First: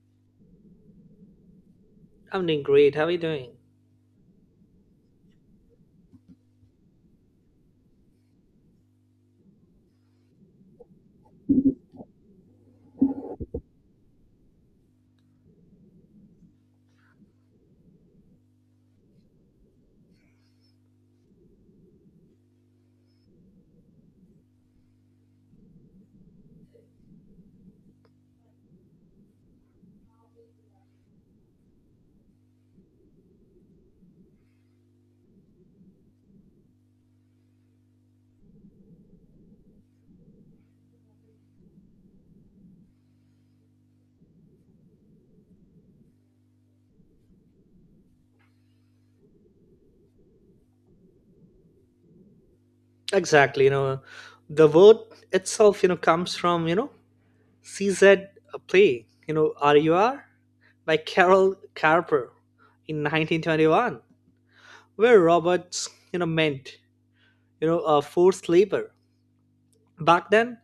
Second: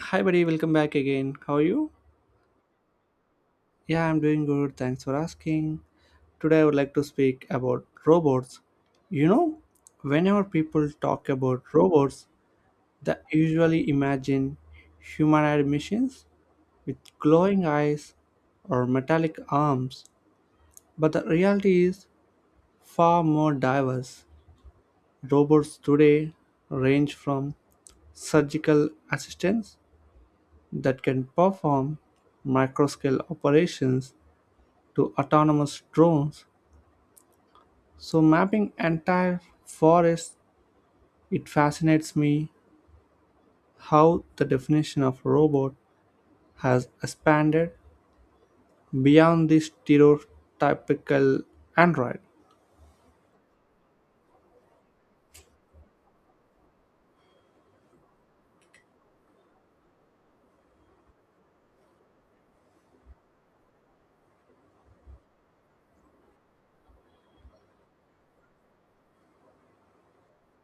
Hi, buddy. Welcome back again. How are you? I'm doing great. How are you doing? Yeah, I'm doing good. Thanks for asking. Today, I would like to speak about robots. You know, whenever people talk about robots, they usually imagine humanoid machines with glowing eyes or metallic arms. But the reality is far more diverse. Robots today range from surgical assistants that can perform microscale operations to autonomous drones. So, mapping entire forests, it fascinates me how the definition of robot has expanded beyond the stereotypical android. Exactly. The word itself, comes from, CZ play, RUR by Carol Carper in 1921, where robots, meant, forced labor. Back then,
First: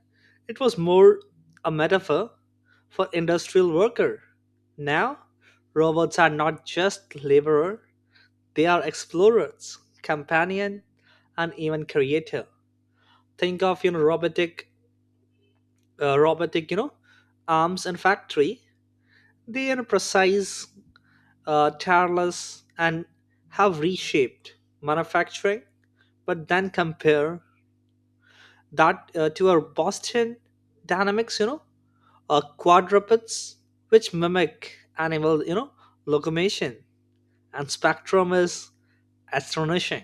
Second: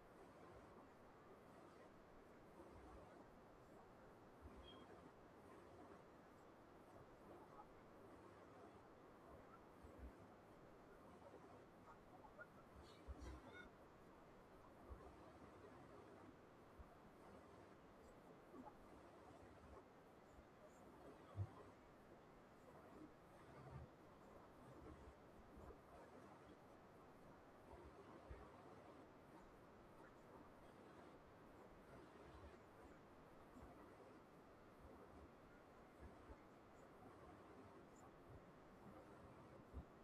it was more a metaphor for industrial worker. Now, robots are not just laborer, they are explorers, companion, and even creator. Think of robotic uh, robotic you know arms and factory. They are precise, tireless, and have reshaped manufacturing. But then compare that to our Boston Dynamics quadrupeds, which mimic animal locomotion, and spectrum is astonishing.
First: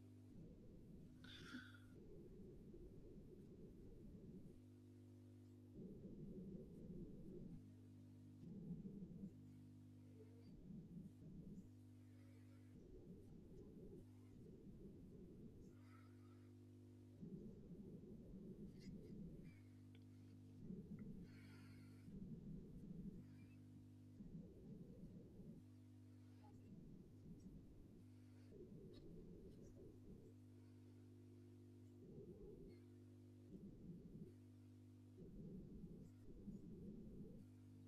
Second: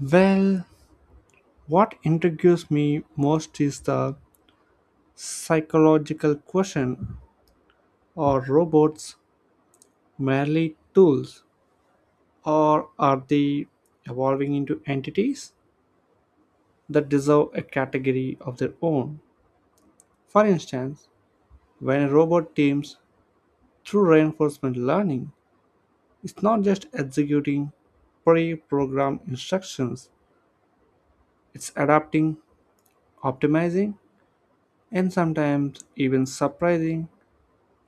Well, what intrigues me most is the psychological question, are robots merely tools, or are they evolving into entities that deserve a category of their own? For instance, when a robot teams through reinforcement learning, it's not just executing pre programmed instructions, it's adapting, optimizing, and sometimes even surprising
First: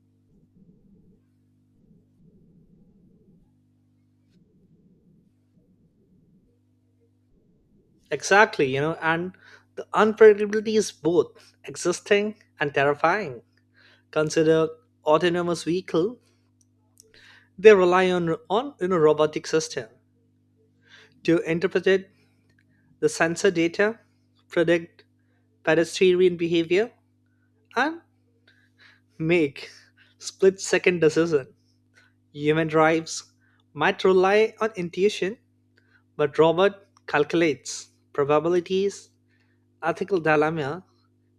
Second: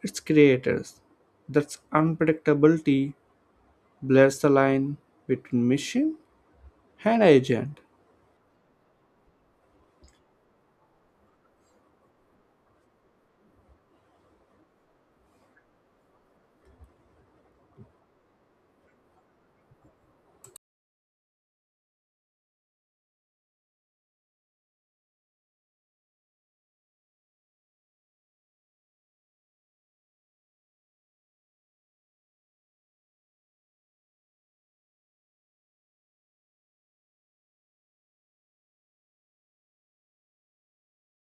its creators. That's unpredictability blurs the line between machine and agent. Exactly, and the unpredictability is both existing and terrifying. Consider autonomous vehicle. They rely on robotic system to interpret the sensor data, predict pedestrian behavior, and make split-second decision. Human drives might rely on intuition, but robot calculates probabilities. Ethical dilemma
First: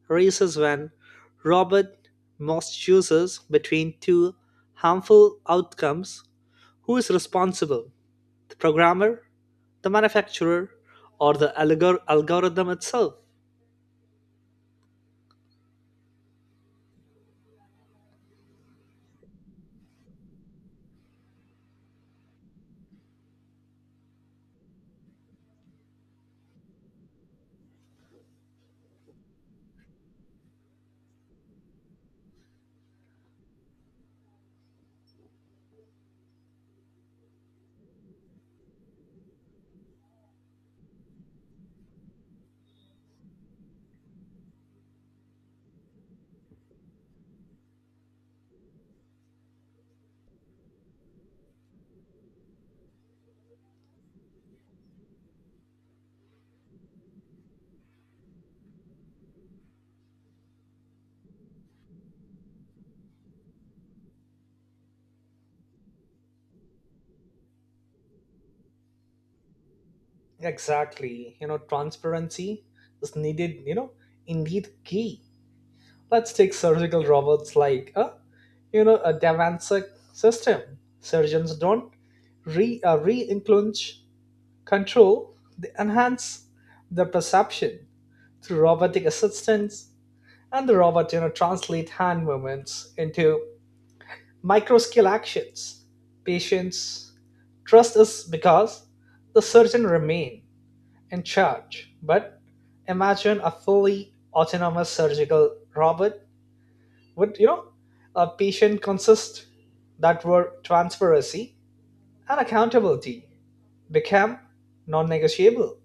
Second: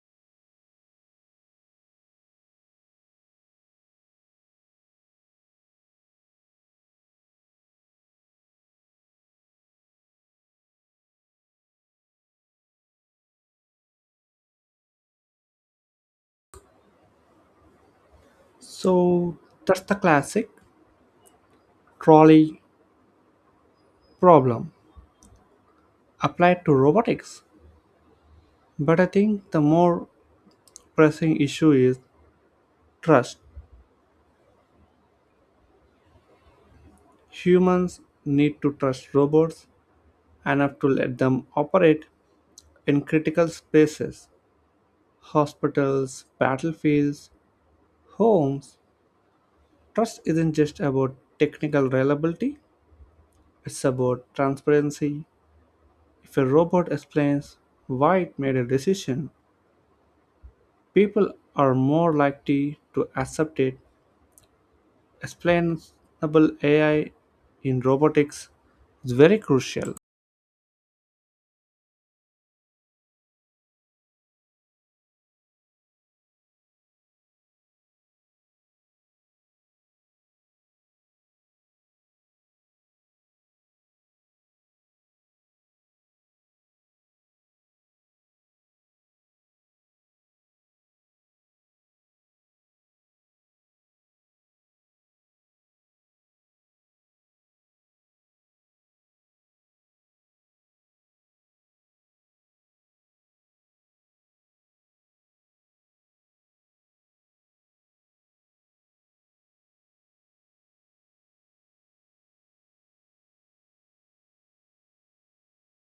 raises when robot must chooses between two harmful outcomes. Who is responsible? The programmer, the manufacturer, or the algorithm itself. So that's the classic trolley problem applied to robotics. But I think the more pressing issue is trust. Humans need to trust robots enough to let them operate in critical spaces, hospitals, battlefields, homes. Trust isn't just about technical reliability, it's about transparency. If a robot explains why it made a decision, people are more likely to accept it. Explainable AI in robotics is very crucial. Exactly. Transparency is needed, indeed key. Let's take surgical robots like a, a Davansic system. Surgeons don't re re-influence control, they enhance the perception through robotic assistance, and the robot, translate hand movements into micro scale actions. Patients trust us because the surgeon remain in charge. But imagine a fully autonomous surgical robot, would a patient consist that were transparency and accountability become non-negotiable.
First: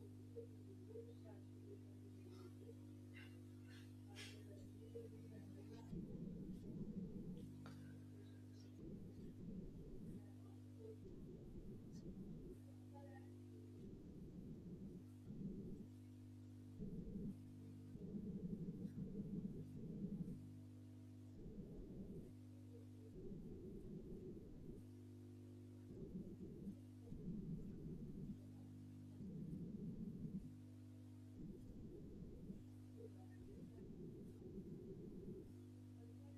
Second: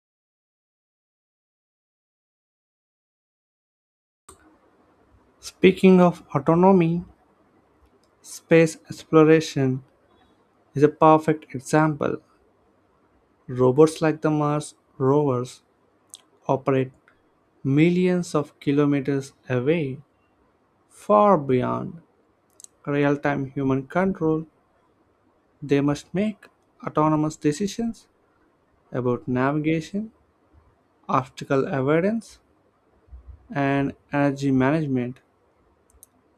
Speaking of autonomy, space exploration is a perfect example. Robots like the Mars rovers operate millions of kilometers away, far beyond real time human control. They must make autonomous decisions about navigation, obstacle avoidance, and energy management.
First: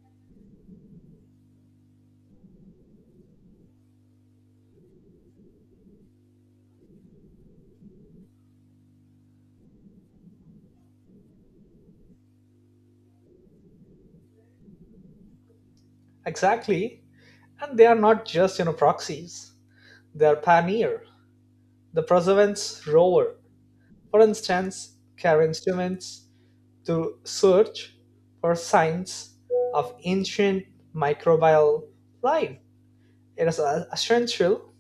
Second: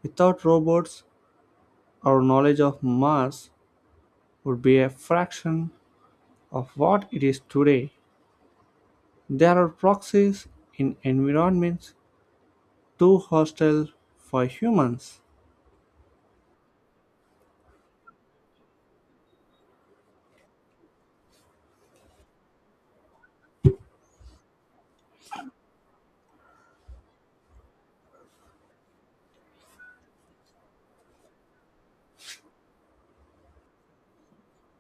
Without robots, our knowledge of Mars would be a fraction of what it is today. There are proxies in environments too hostile for humans. Exactly, and they are not just proxies; they are pioneer. The Preservance rover, for instance, carry instruments to search for signs of ancient microbial life. It is essential.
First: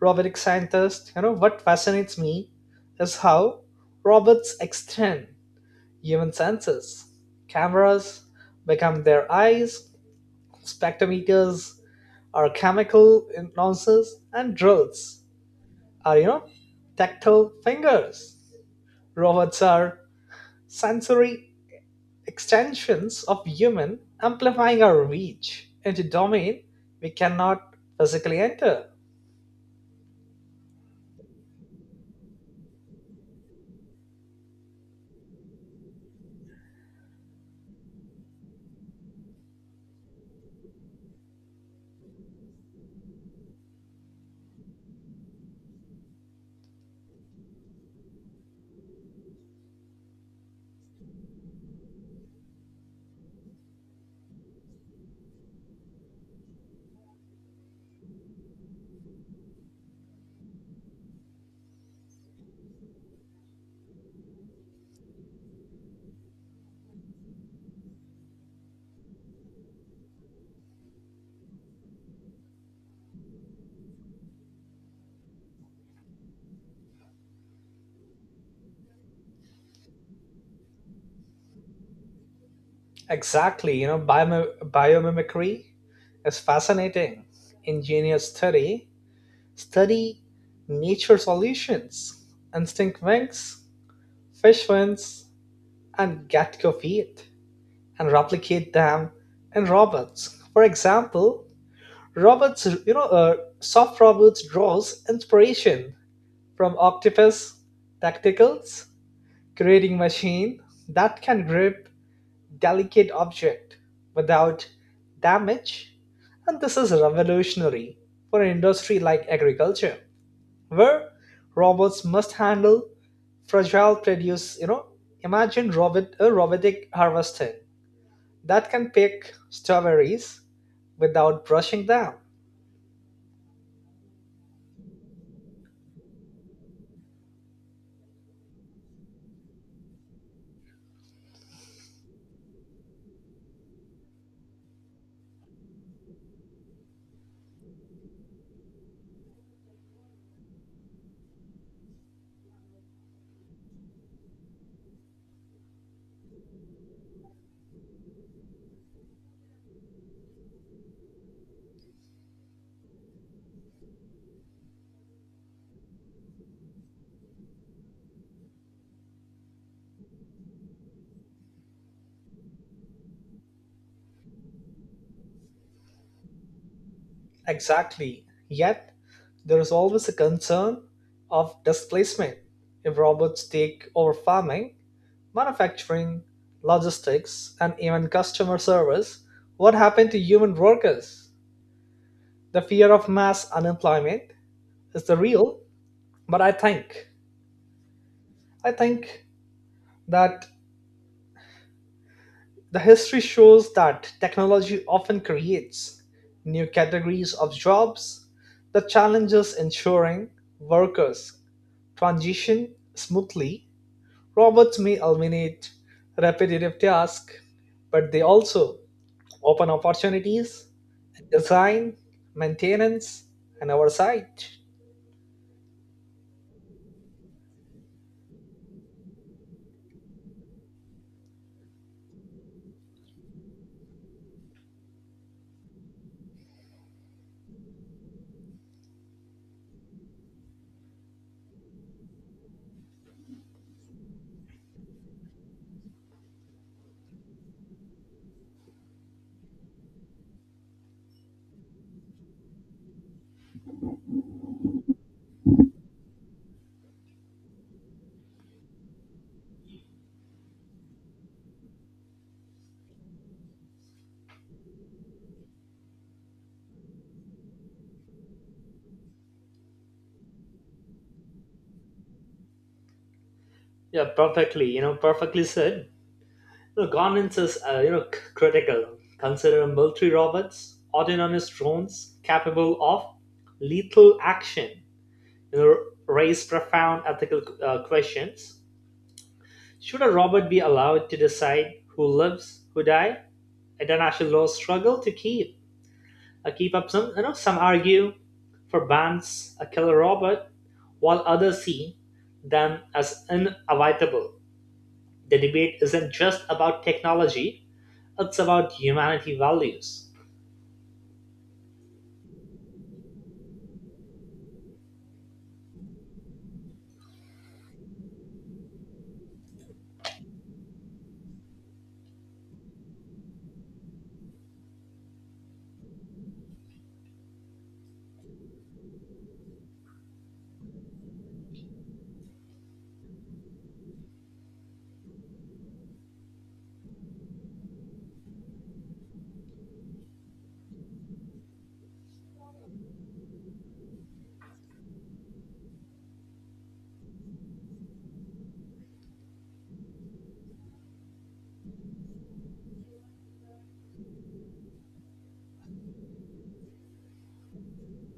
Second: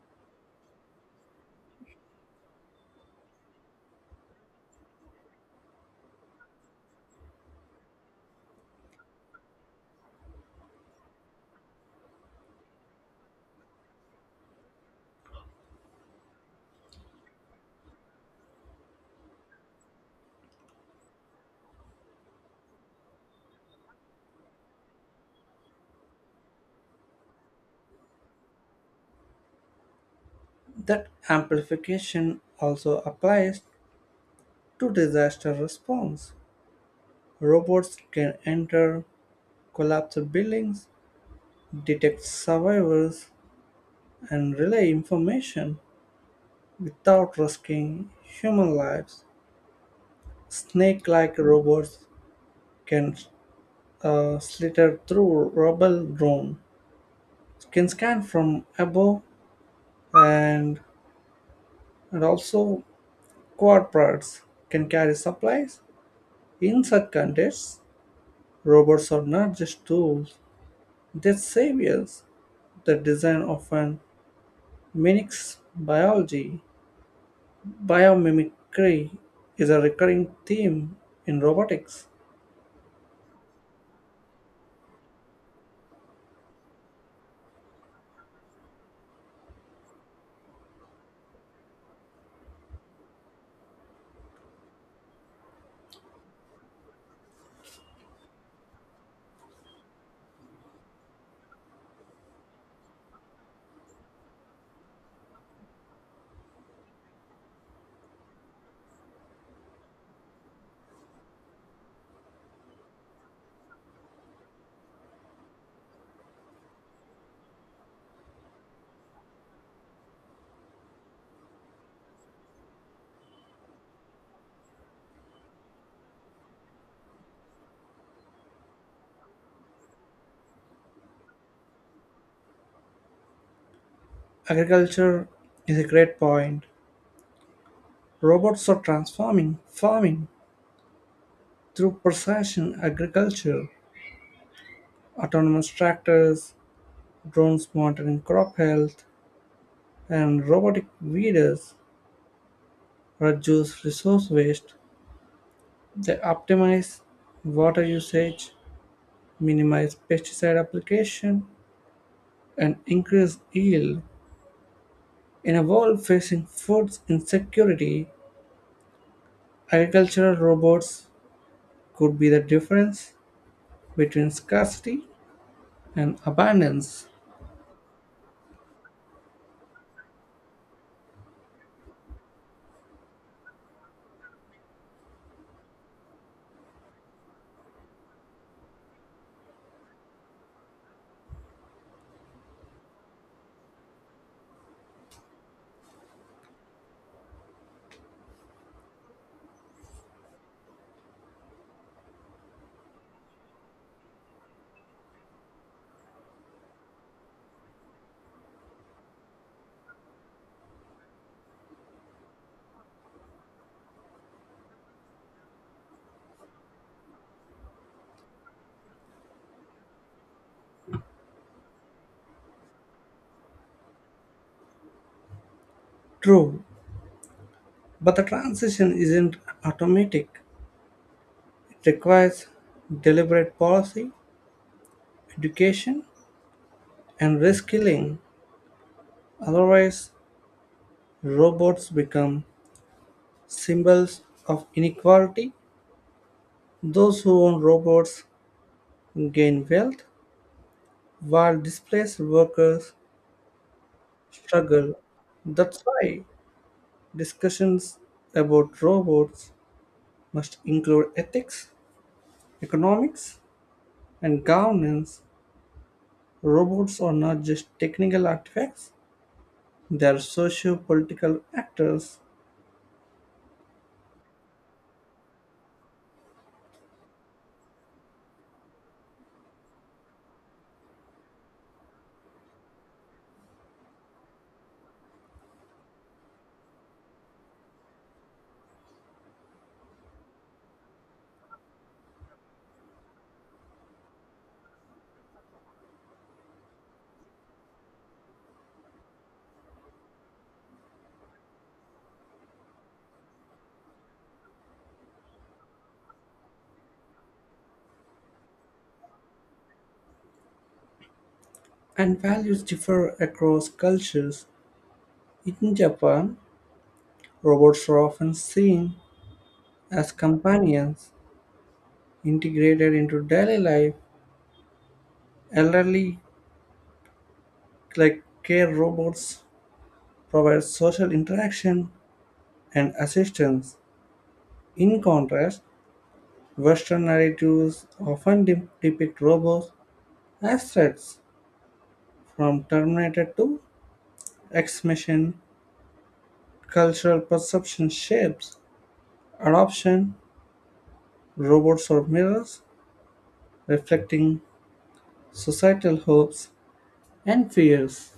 Robotic scientists, what fascinates me is how robots extend human senses. Cameras become their eyes, spectrometers are chemical noses, and drills are, tactile fingers. Robots are sensory extensions of human, amplifying our reach into domain we cannot physically enter. That amplification also applies to disaster response. Robots can enter collapsed buildings, detect survivors, and relay information without risking human lives. Snake like robots can slither through rubble drone, can scan from above, and, and also quadrupeds can carry supplies. In such contexts, robots are not just tools, they are saviors. The design often mimics biology. Biomimicry is a recurring theme in robotics. Exactly, biomimicry is fascinating. Ingenious study nature solutions, instinct wings, fish fins, and gecko feet, and replicate them in robots. For example, robots, you know, uh, soft robots draws inspiration from Octopus Tactical's, creating machine that can grip delicate object without damage, and this is revolutionary for an industry like agriculture, where robots must handle fragile produce. Imagine robot a robotic harvester that can pick strawberries without brushing them. Agriculture is a great point. Robots are transforming farming through precision agriculture, autonomous tractors, drones monitoring crop health, and robotic weeders reduce resource waste. They optimize water usage, minimize pesticide application, and increase yield. In a world facing food insecurity, agricultural robots could be the difference between scarcity and abundance. Exactly. Yet there is always a concern of displacement if robots take over farming, manufacturing, logistics, and even customer service. What happened to human workers? The fear of mass unemployment is the real, but I think that the history shows that technology often creates new categories of jobs. The challenge is ensuring workers transition smoothly. Robots may eliminate repetitive tasks, but they also open opportunities in design, maintenance, and oversight. True, but the transition isn't automatic. It requires deliberate policy, education, and reskilling. Otherwise, robots become symbols of inequality. Those who own robots gain wealth while displaced workers struggle. That's why discussions about robots must include ethics, economics, and governance. Robots are not just technical artifacts, they are socio political actors, Yeah, perfectly. Perfectly said. Governance is critical. Consider military robots, autonomous drones capable of lethal action. You know, Raise profound ethical questions. Should a robot be allowed to decide who lives, who dies? International laws struggle to keep up. Some some argue for Ban's a killer robot, while others see them as inevitable. The debate isn't just about technology, it's about humanity values. and values differ across cultures. In Japan, robots are often seen as companions integrated into daily life. Elderly like care robots provide social interaction and assistance. In contrast, Western narratives often depict robots as threats. From Terminator to X Machine, cultural perception shapes adoption. Robots are mirrors reflecting societal hopes and fears.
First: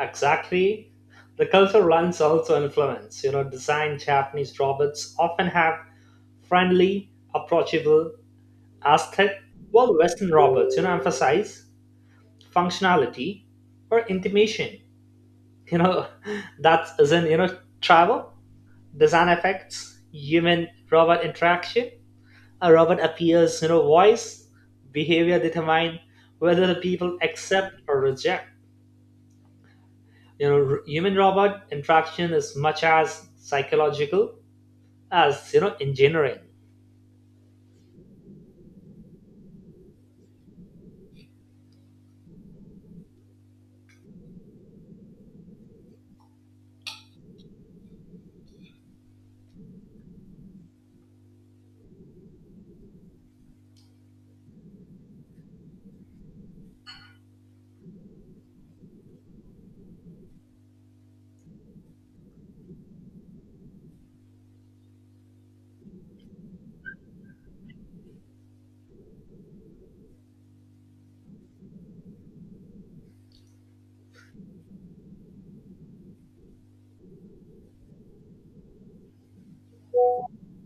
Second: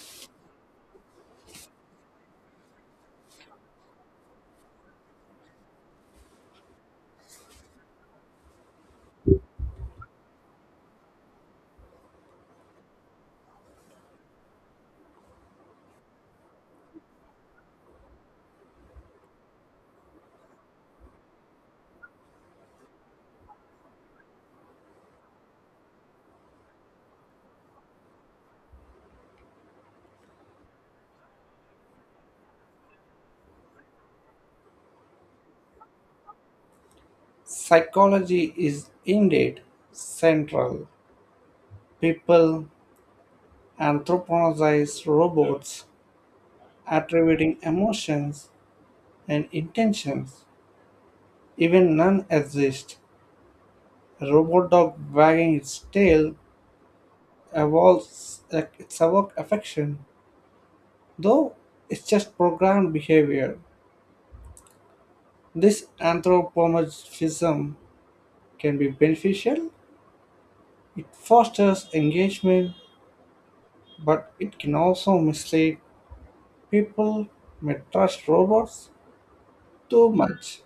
Exactly. The cultural lens also influence. Design Japanese robots often have friendly, approachable aesthetic, while Western robots, emphasize functionality or intimation. You know, that isn't, travel. Design effects, human robot interaction. A robot appears voice. Behavior determine whether the people accept or reject. Human robot interaction is much as psychological as engineering. Psychology is indeed central. People anthropomorphize robots attributing emotions and intentions, even none exist. A robot dog wagging its tail evolves its evoke affection, though it's just programmed behavior. This anthropomorphism can be beneficial. It fosters engagement, but it can also mislead. People may trust robots too much,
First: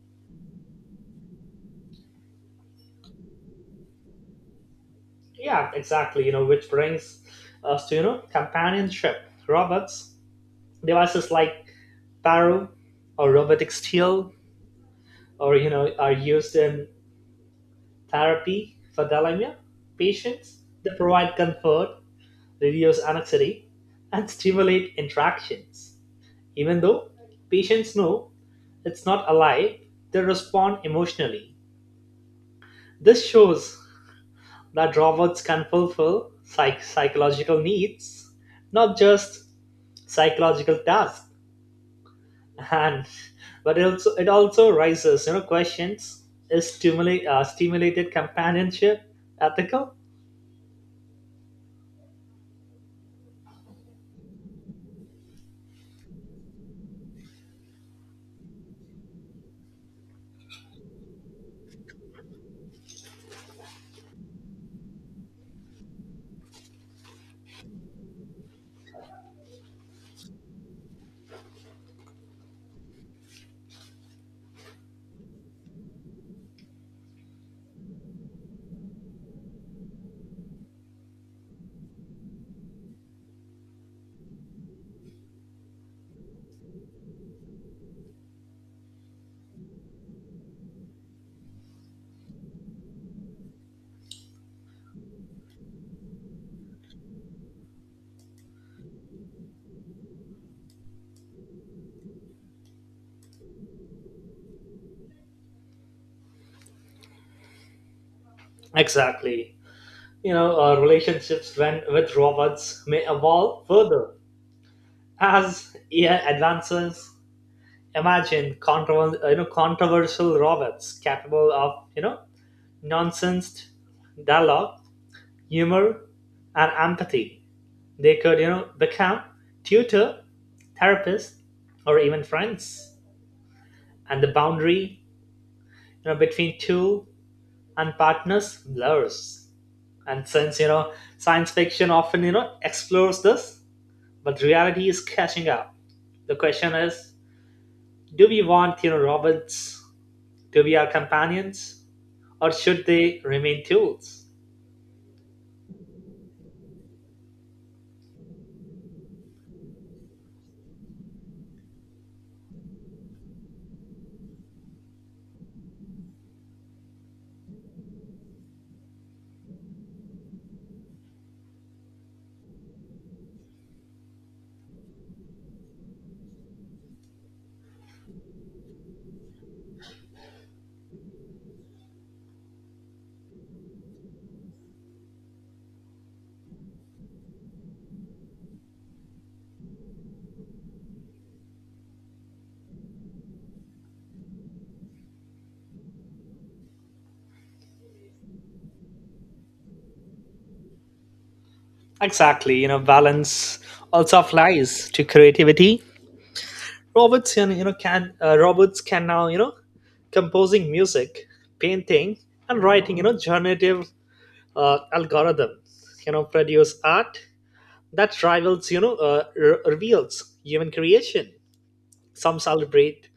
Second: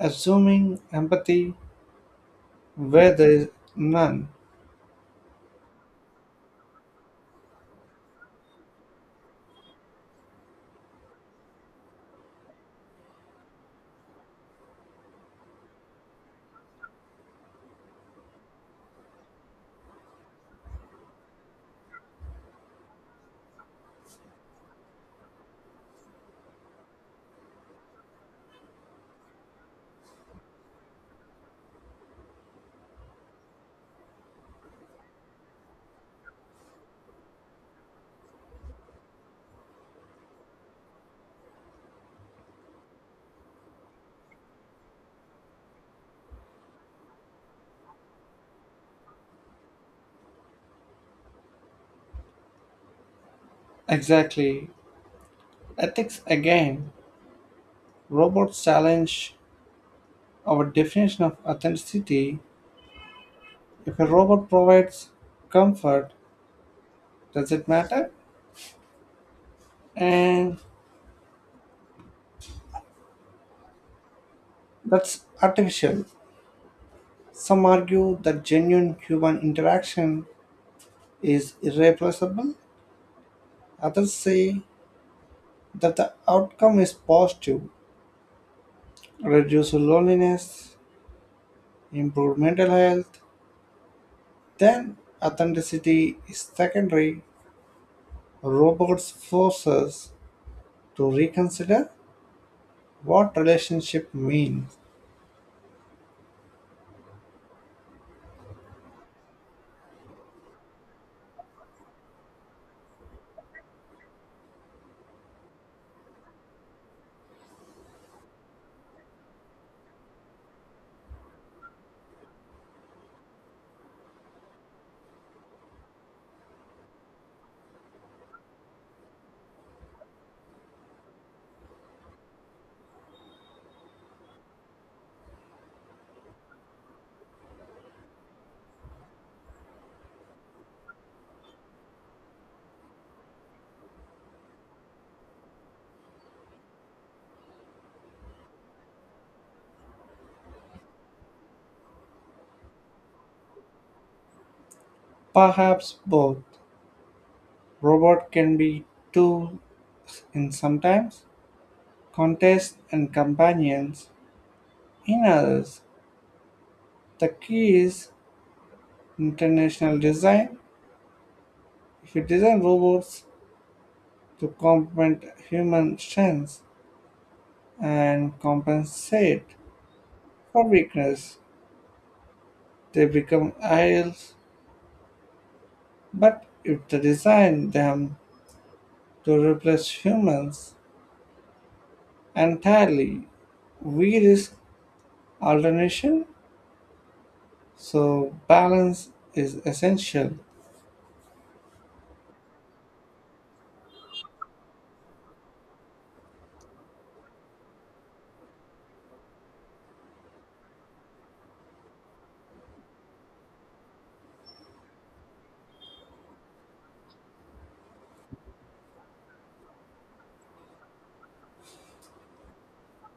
assuming empathy where there is none. Yeah, exactly. Which brings us to companionship. Robots devices like Paro or robotic steel or are used in therapy for dementia patients. They provide comfort, reduce anxiety, and stimulate interactions. Even though patients know it's not a lie, they respond emotionally. This shows that robots can fulfill psychological needs, not just psychological tasks. And but it also raises questions: is stimulated companionship ethical? Exactly. Ethics again. Robots challenge our definition of authenticity. If a robot provides comfort, does it matter? And that's artificial. Some argue that genuine human interaction is irreplaceable. Others say that the outcome is positive, reduce loneliness, improve mental health. Then authenticity is secondary. Robots force us to reconsider, what relationship mean? Exactly. Relationships when with robots may evolve further. As AI advances, imagine controversial robots capable of, nonsense dialogue, humor, and empathy. They could, become tutor, therapist, or even friends. And the boundary, between two and partners blurs. And since, science fiction often, explores this, but reality is catching up. The question is, do we want, robots? Do we are companions or should they remain tools? Perhaps both. Robot can be tools in sometimes, contest and companions in others. The key is international design. If you design robots to complement human strengths and compensate for weakness, they become idols. But if they design them to replace humans entirely, we risk alternation. So, balance is essential. Exactly, balance also applies to creativity. Robots can now, composing music, painting, and writing, generative algorithm, produce art that rivals, reveals human creation. Some celebrate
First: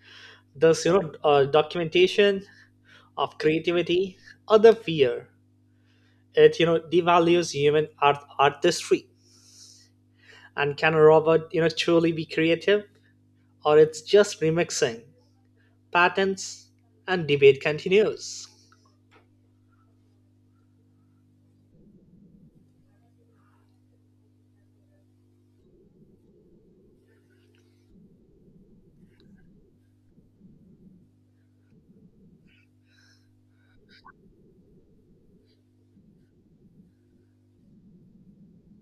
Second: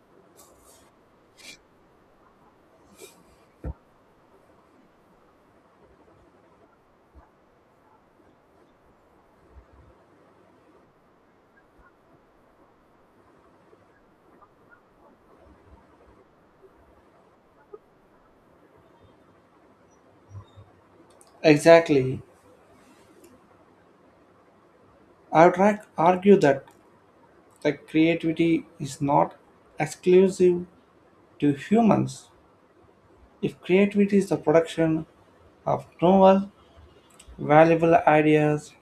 this, documentation of creativity, other fear it devalues human art artistry. And can a robot truly be creative, or it's just remixing patterns? And debate continues. Exactly. I would like argue that like creativity is not exclusive to humans. If creativity is the production of novel, valuable ideas,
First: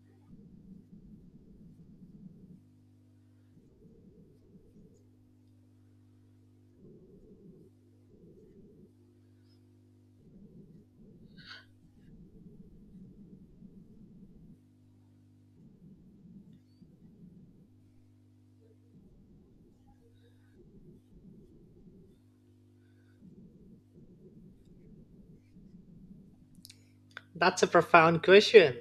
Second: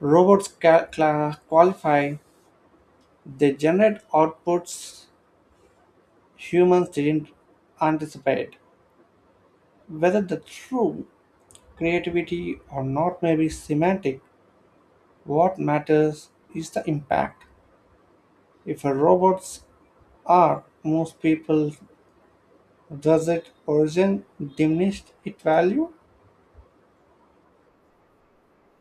robots qualify, they generate outputs humans didn't anticipate. Whether the true creativity or not may be semantic, what matters is the impact. If a robot's are, most people, does it origin diminish its value? That's a profound question.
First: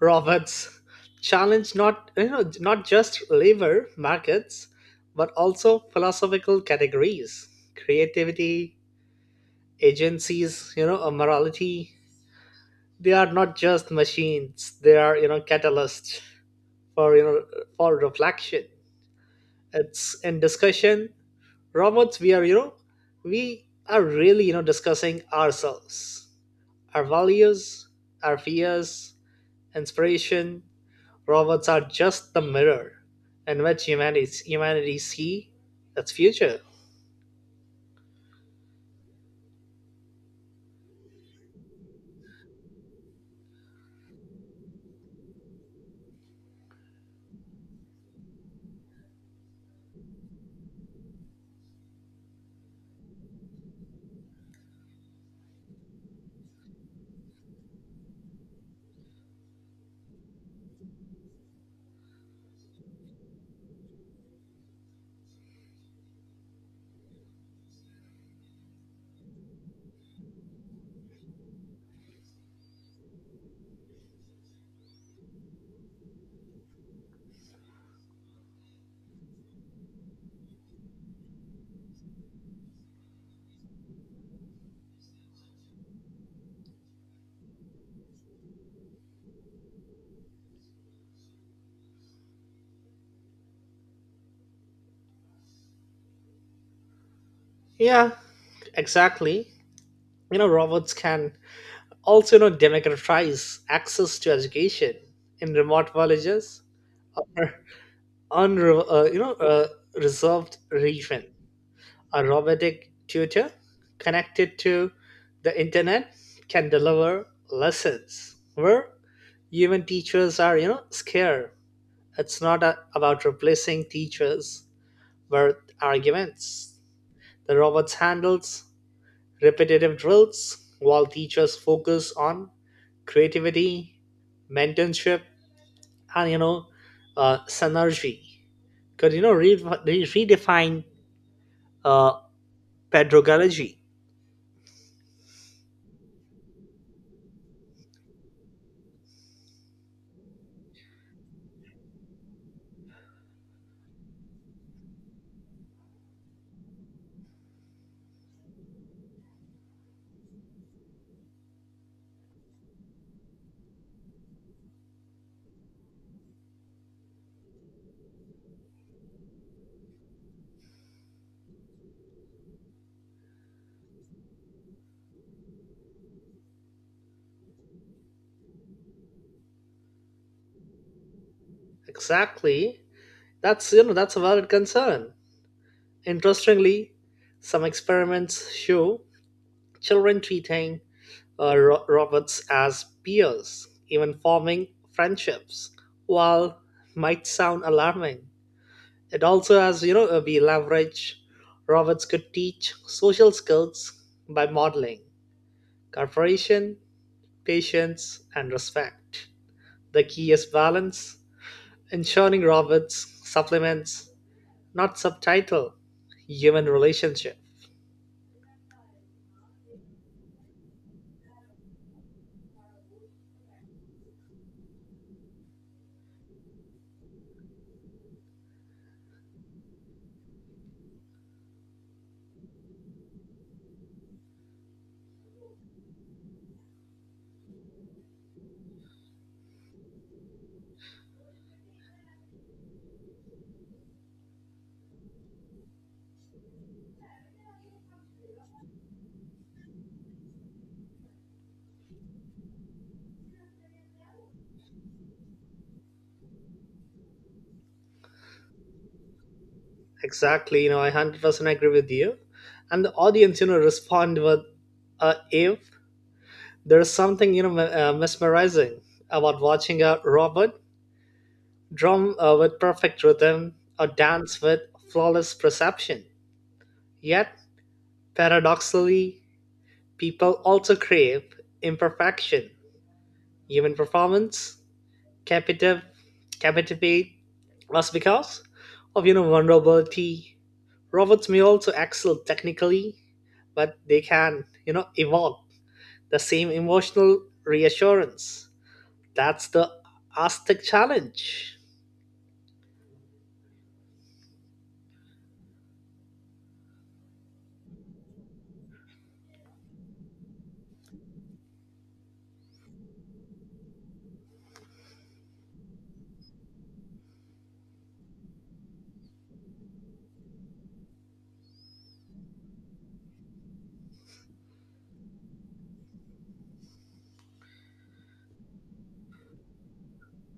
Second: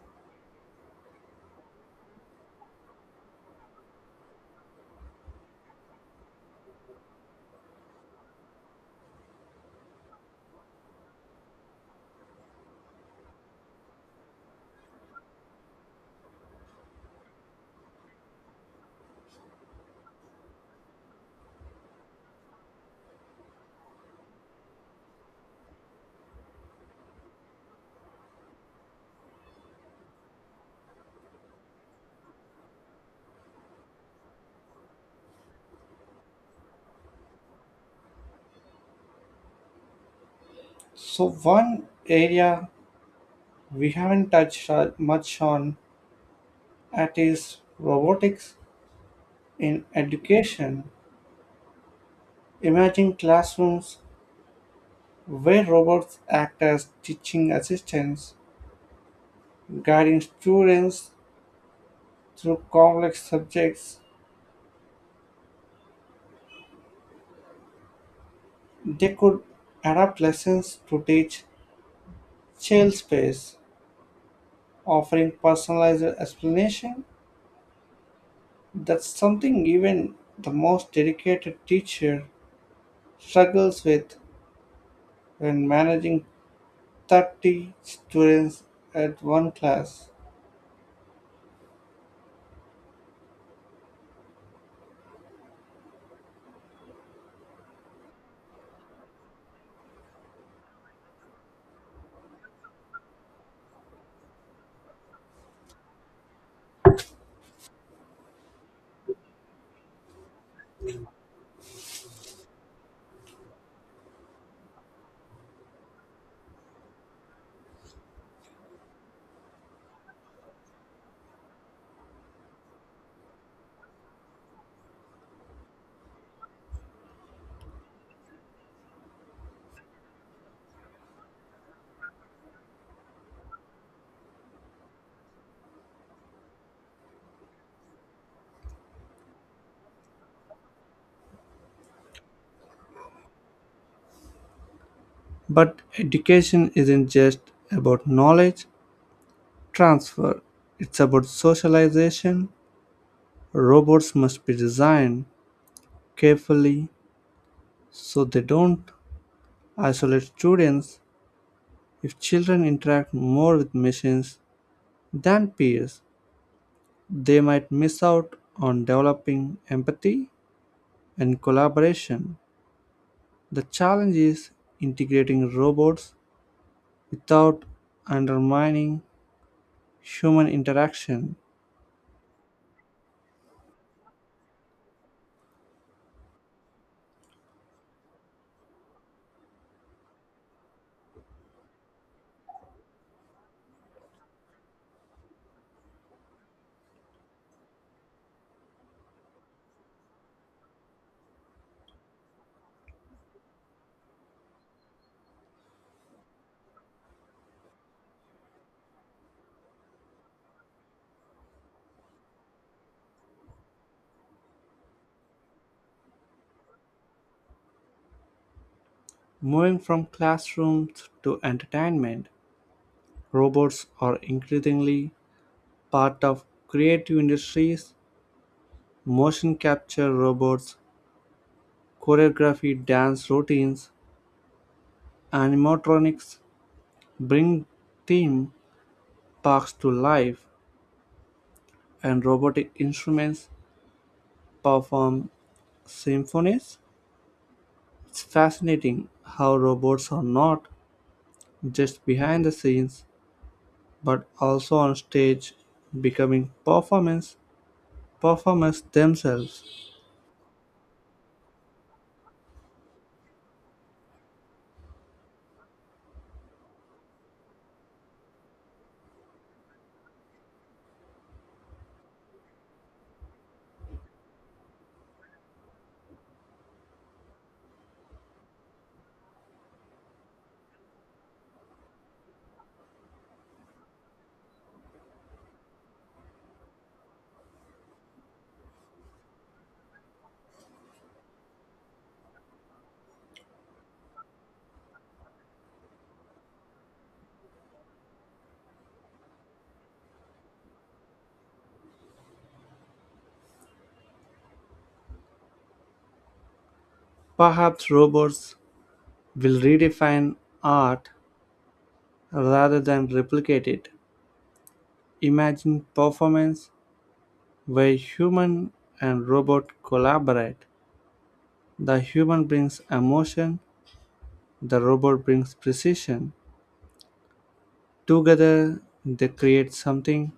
Robots challenge not not just labor markets, but also philosophical categories, creativity, agencies, a morality. They are not just machines. They are catalysts for for reflection. It's in discussion robots, we are really discussing ourselves, our values, our fears, inspiration. Robots are just the mirror in which humanity see its future. So one area we haven't touched on- much on at is robotics in education. Imagine classrooms where robots act as teaching assistants, guiding students through complex subjects. They could adapt lessons to teach child space, offering personalized explanation. That's something even the most dedicated teacher struggles with when managing 30 students at one class. Yeah, exactly. Robots can also democratize access to education in remote villages or unre- uh, you know uh, reserved region. A robotic tutor connected to the internet can deliver lessons where even teachers are, scared. It's not a, about replacing teachers with arguments. The robots handles repetitive drills while teachers focus on creativity, mentorship, and synergy. Could redefine uh, pedagogy. But education isn't just about knowledge transfer, it's about socialization. Robots must be designed carefully so they don't isolate students. If children interact more with machines than peers, they might miss out on developing empathy and collaboration. The challenge is integrating robots without undermining human interaction. Exactly. That's you know That's a valid concern. Interestingly, some experiments show children treating robots as peers, even forming friendships. While might sound alarming, it also has we leverage robots could teach social skills by modeling cooperation, patience, and respect. The key is balance, ensuring robots supplements not subtitle human relationship. Moving from classrooms to entertainment, robots are increasingly part of creative industries. Motion capture robots, choreography, dance routines, animatronics bring theme parks to life, and robotic instruments perform symphonies. It's fascinating how robots are not just behind the scenes but also on stage becoming performance performers themselves. Exactly. I 100% agree with you, and the audience respond with, if there's something mesmerizing about watching a robot drum, with perfect rhythm or dance with flawless perception. Yet paradoxically, people also crave imperfection. Human performance capita captivate us because of vulnerability. Robots may also excel technically, but they can evoke the same emotional reassurance. That's the Aztec challenge. Perhaps robots will redefine art rather than replicate it. Imagine performance where human and robot collaborate. The human brings emotion, the robot brings precision. Together they create something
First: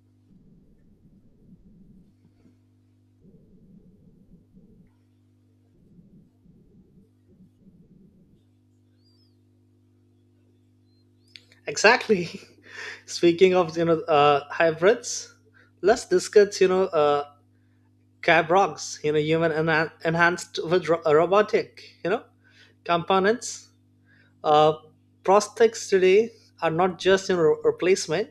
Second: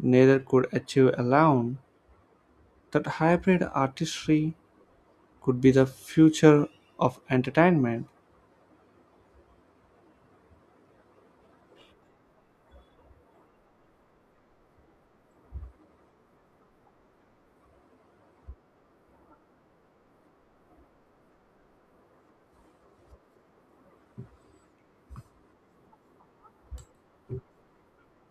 neither could achieve alone. That hybrid artistry could be the future of entertainment, Exactly. Speaking of hybrids, let's discuss Cab, human enhanced with robotic components. uh, Prosthetics today are not just replacement,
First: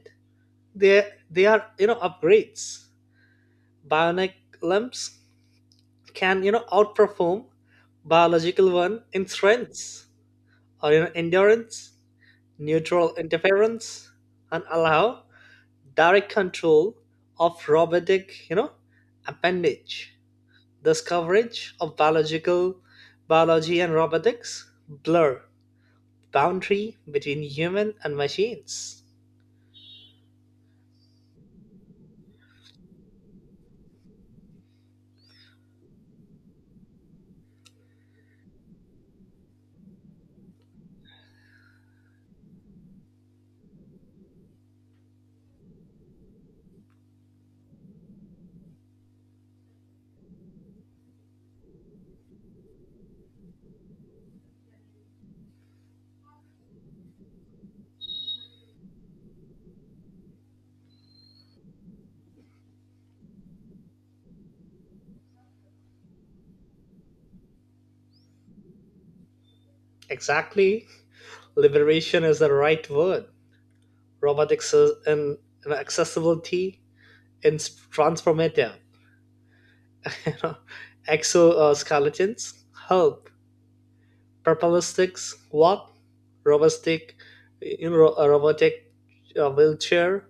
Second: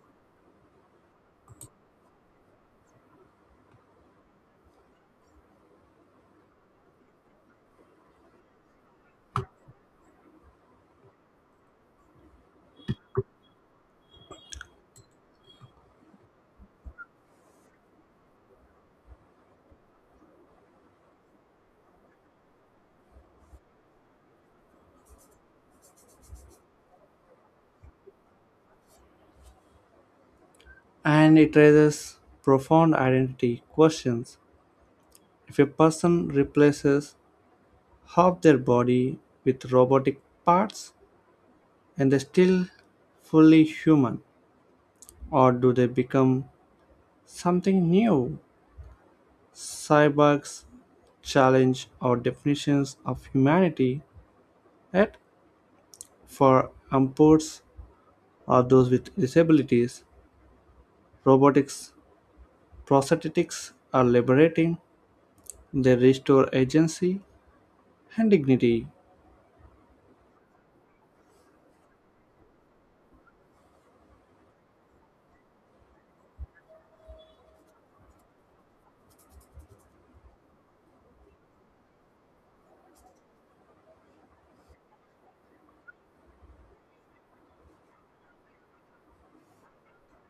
they are upgrades. Bionic limbs can outperform biological one in strength or endurance. Neutral interference and allow direct control of robotic appendage. This coverage of biological biology and robotics blur boundary between human and machines. and it raises profound identity questions. If a person replaces half their body with robotic parts, and they still fully human, or do they become something new? Cyborgs challenge our definitions of humanity, yet for amputees or those with disabilities, robotics prosthetics are liberating, they restore agency and dignity. Exactly. Liberation is the right word. Robotics is and accessibility is transformative. You know, Exoskeletons help. Propellistics, walk. Robostic, a robotic wheelchair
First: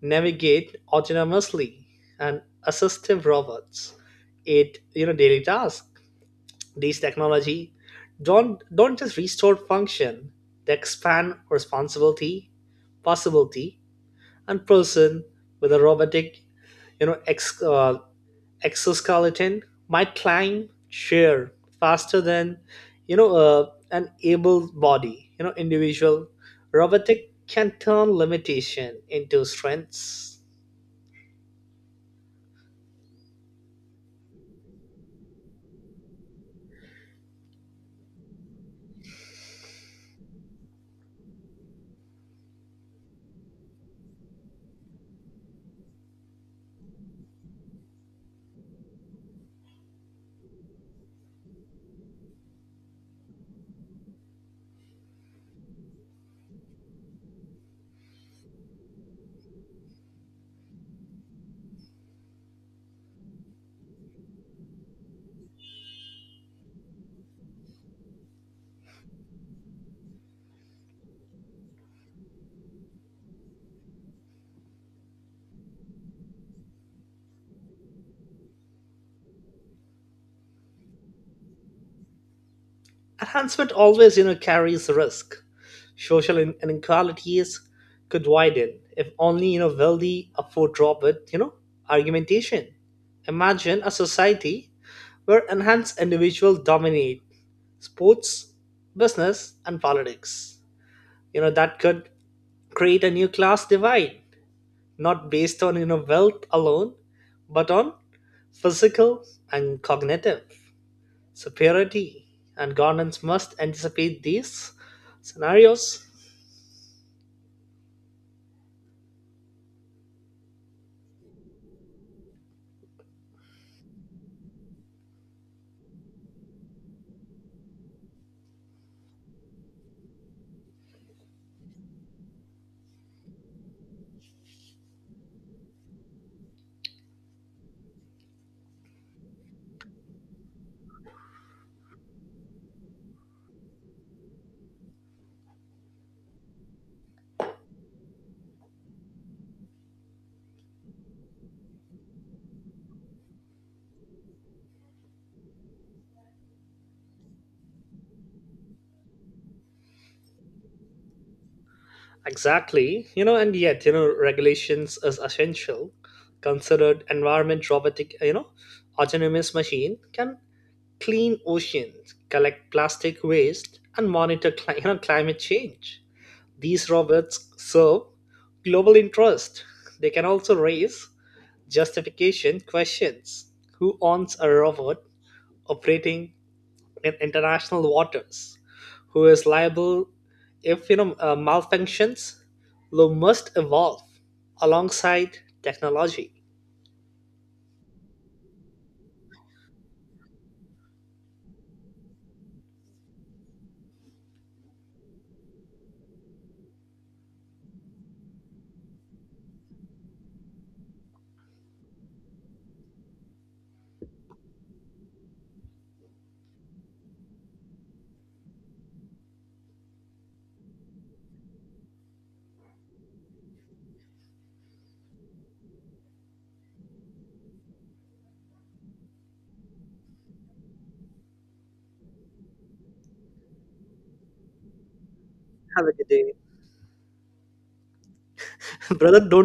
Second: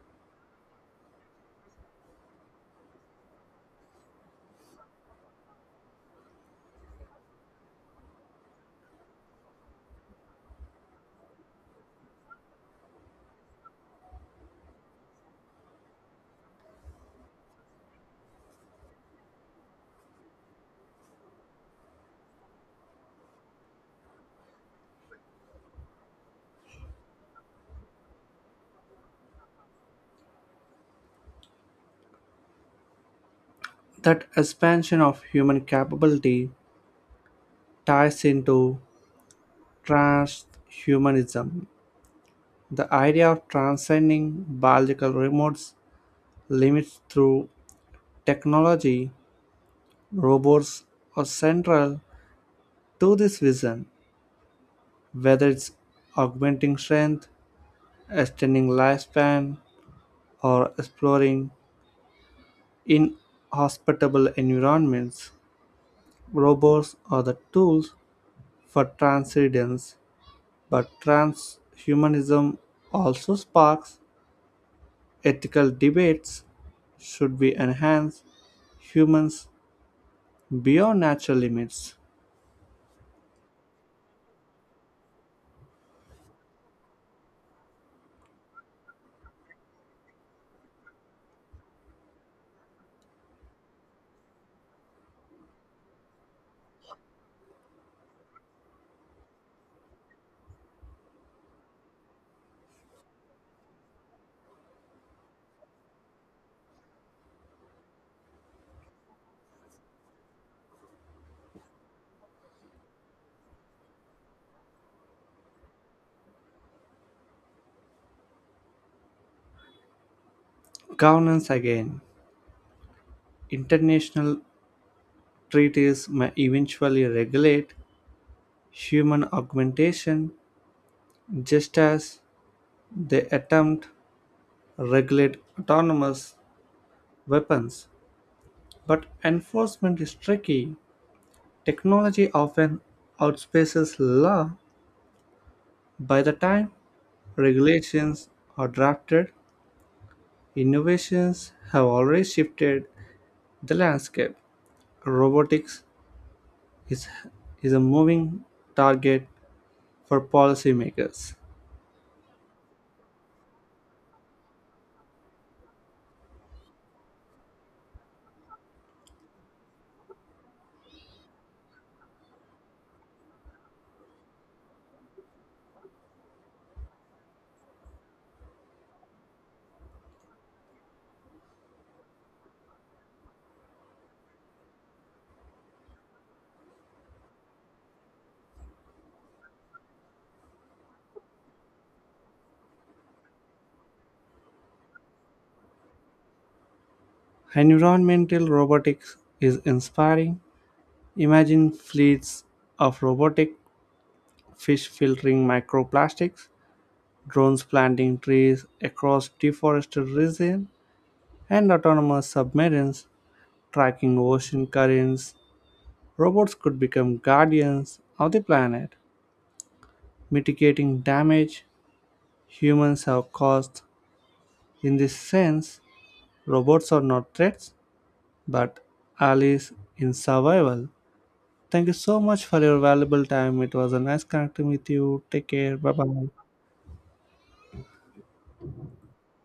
navigate autonomously, and assistive robots. It daily tasks. These technology don't just restore function; they expand responsibility, possibility, and person with a robotic, you know, ex, uh, exoskeleton might climb chair faster than an able body, individual. Robotic can turn limitation into strengths. That expansion of human capability ties into transhumanism. The idea of transcending biological remotes limits through technology, robots are central to this vision, whether it's augmenting strength, extending lifespan, or exploring inhospitable environments. Robots are the tools for transcendence, but transhumanism also sparks ethical debates. Should we enhance humans beyond natural limits? Enhancement always carries risk. Social inequalities could widen if only wealthy afford drop with argumentation. Imagine a society where enhanced individuals dominate sports, business, and politics. That could create a new class divide, not based on wealth alone, but on physical and cognitive security, and governance must anticipate these scenarios. Governance again. International treaties may eventually regulate human augmentation just as they attempt regulate autonomous weapons, but enforcement is tricky. Technology often outpaces law. By the time regulations are drafted, innovations have already shifted the landscape. Robotics is, is a moving target for policymakers. Exactly. And yet, regulations is essential. Considered environment robotic, autonomous machine can clean oceans, collect plastic waste, and monitor climate change. These robots serve global interest. They can also raise justification questions. Who owns a robot operating in international waters, who is liable if malfunctions. Law must evolve alongside technology. Environmental robotics is inspiring. Imagine fleets of robotic fish filtering microplastics, drones planting trees across deforested regions, and autonomous submarines tracking ocean currents, robots could become guardians of the planet, mitigating damage humans have caused. In this sense, robots are not threats, but allies in survival. Thank you so much for your valuable time. It was a nice connecting with you. Take care. Have a Bye good bye. day, brother. Don't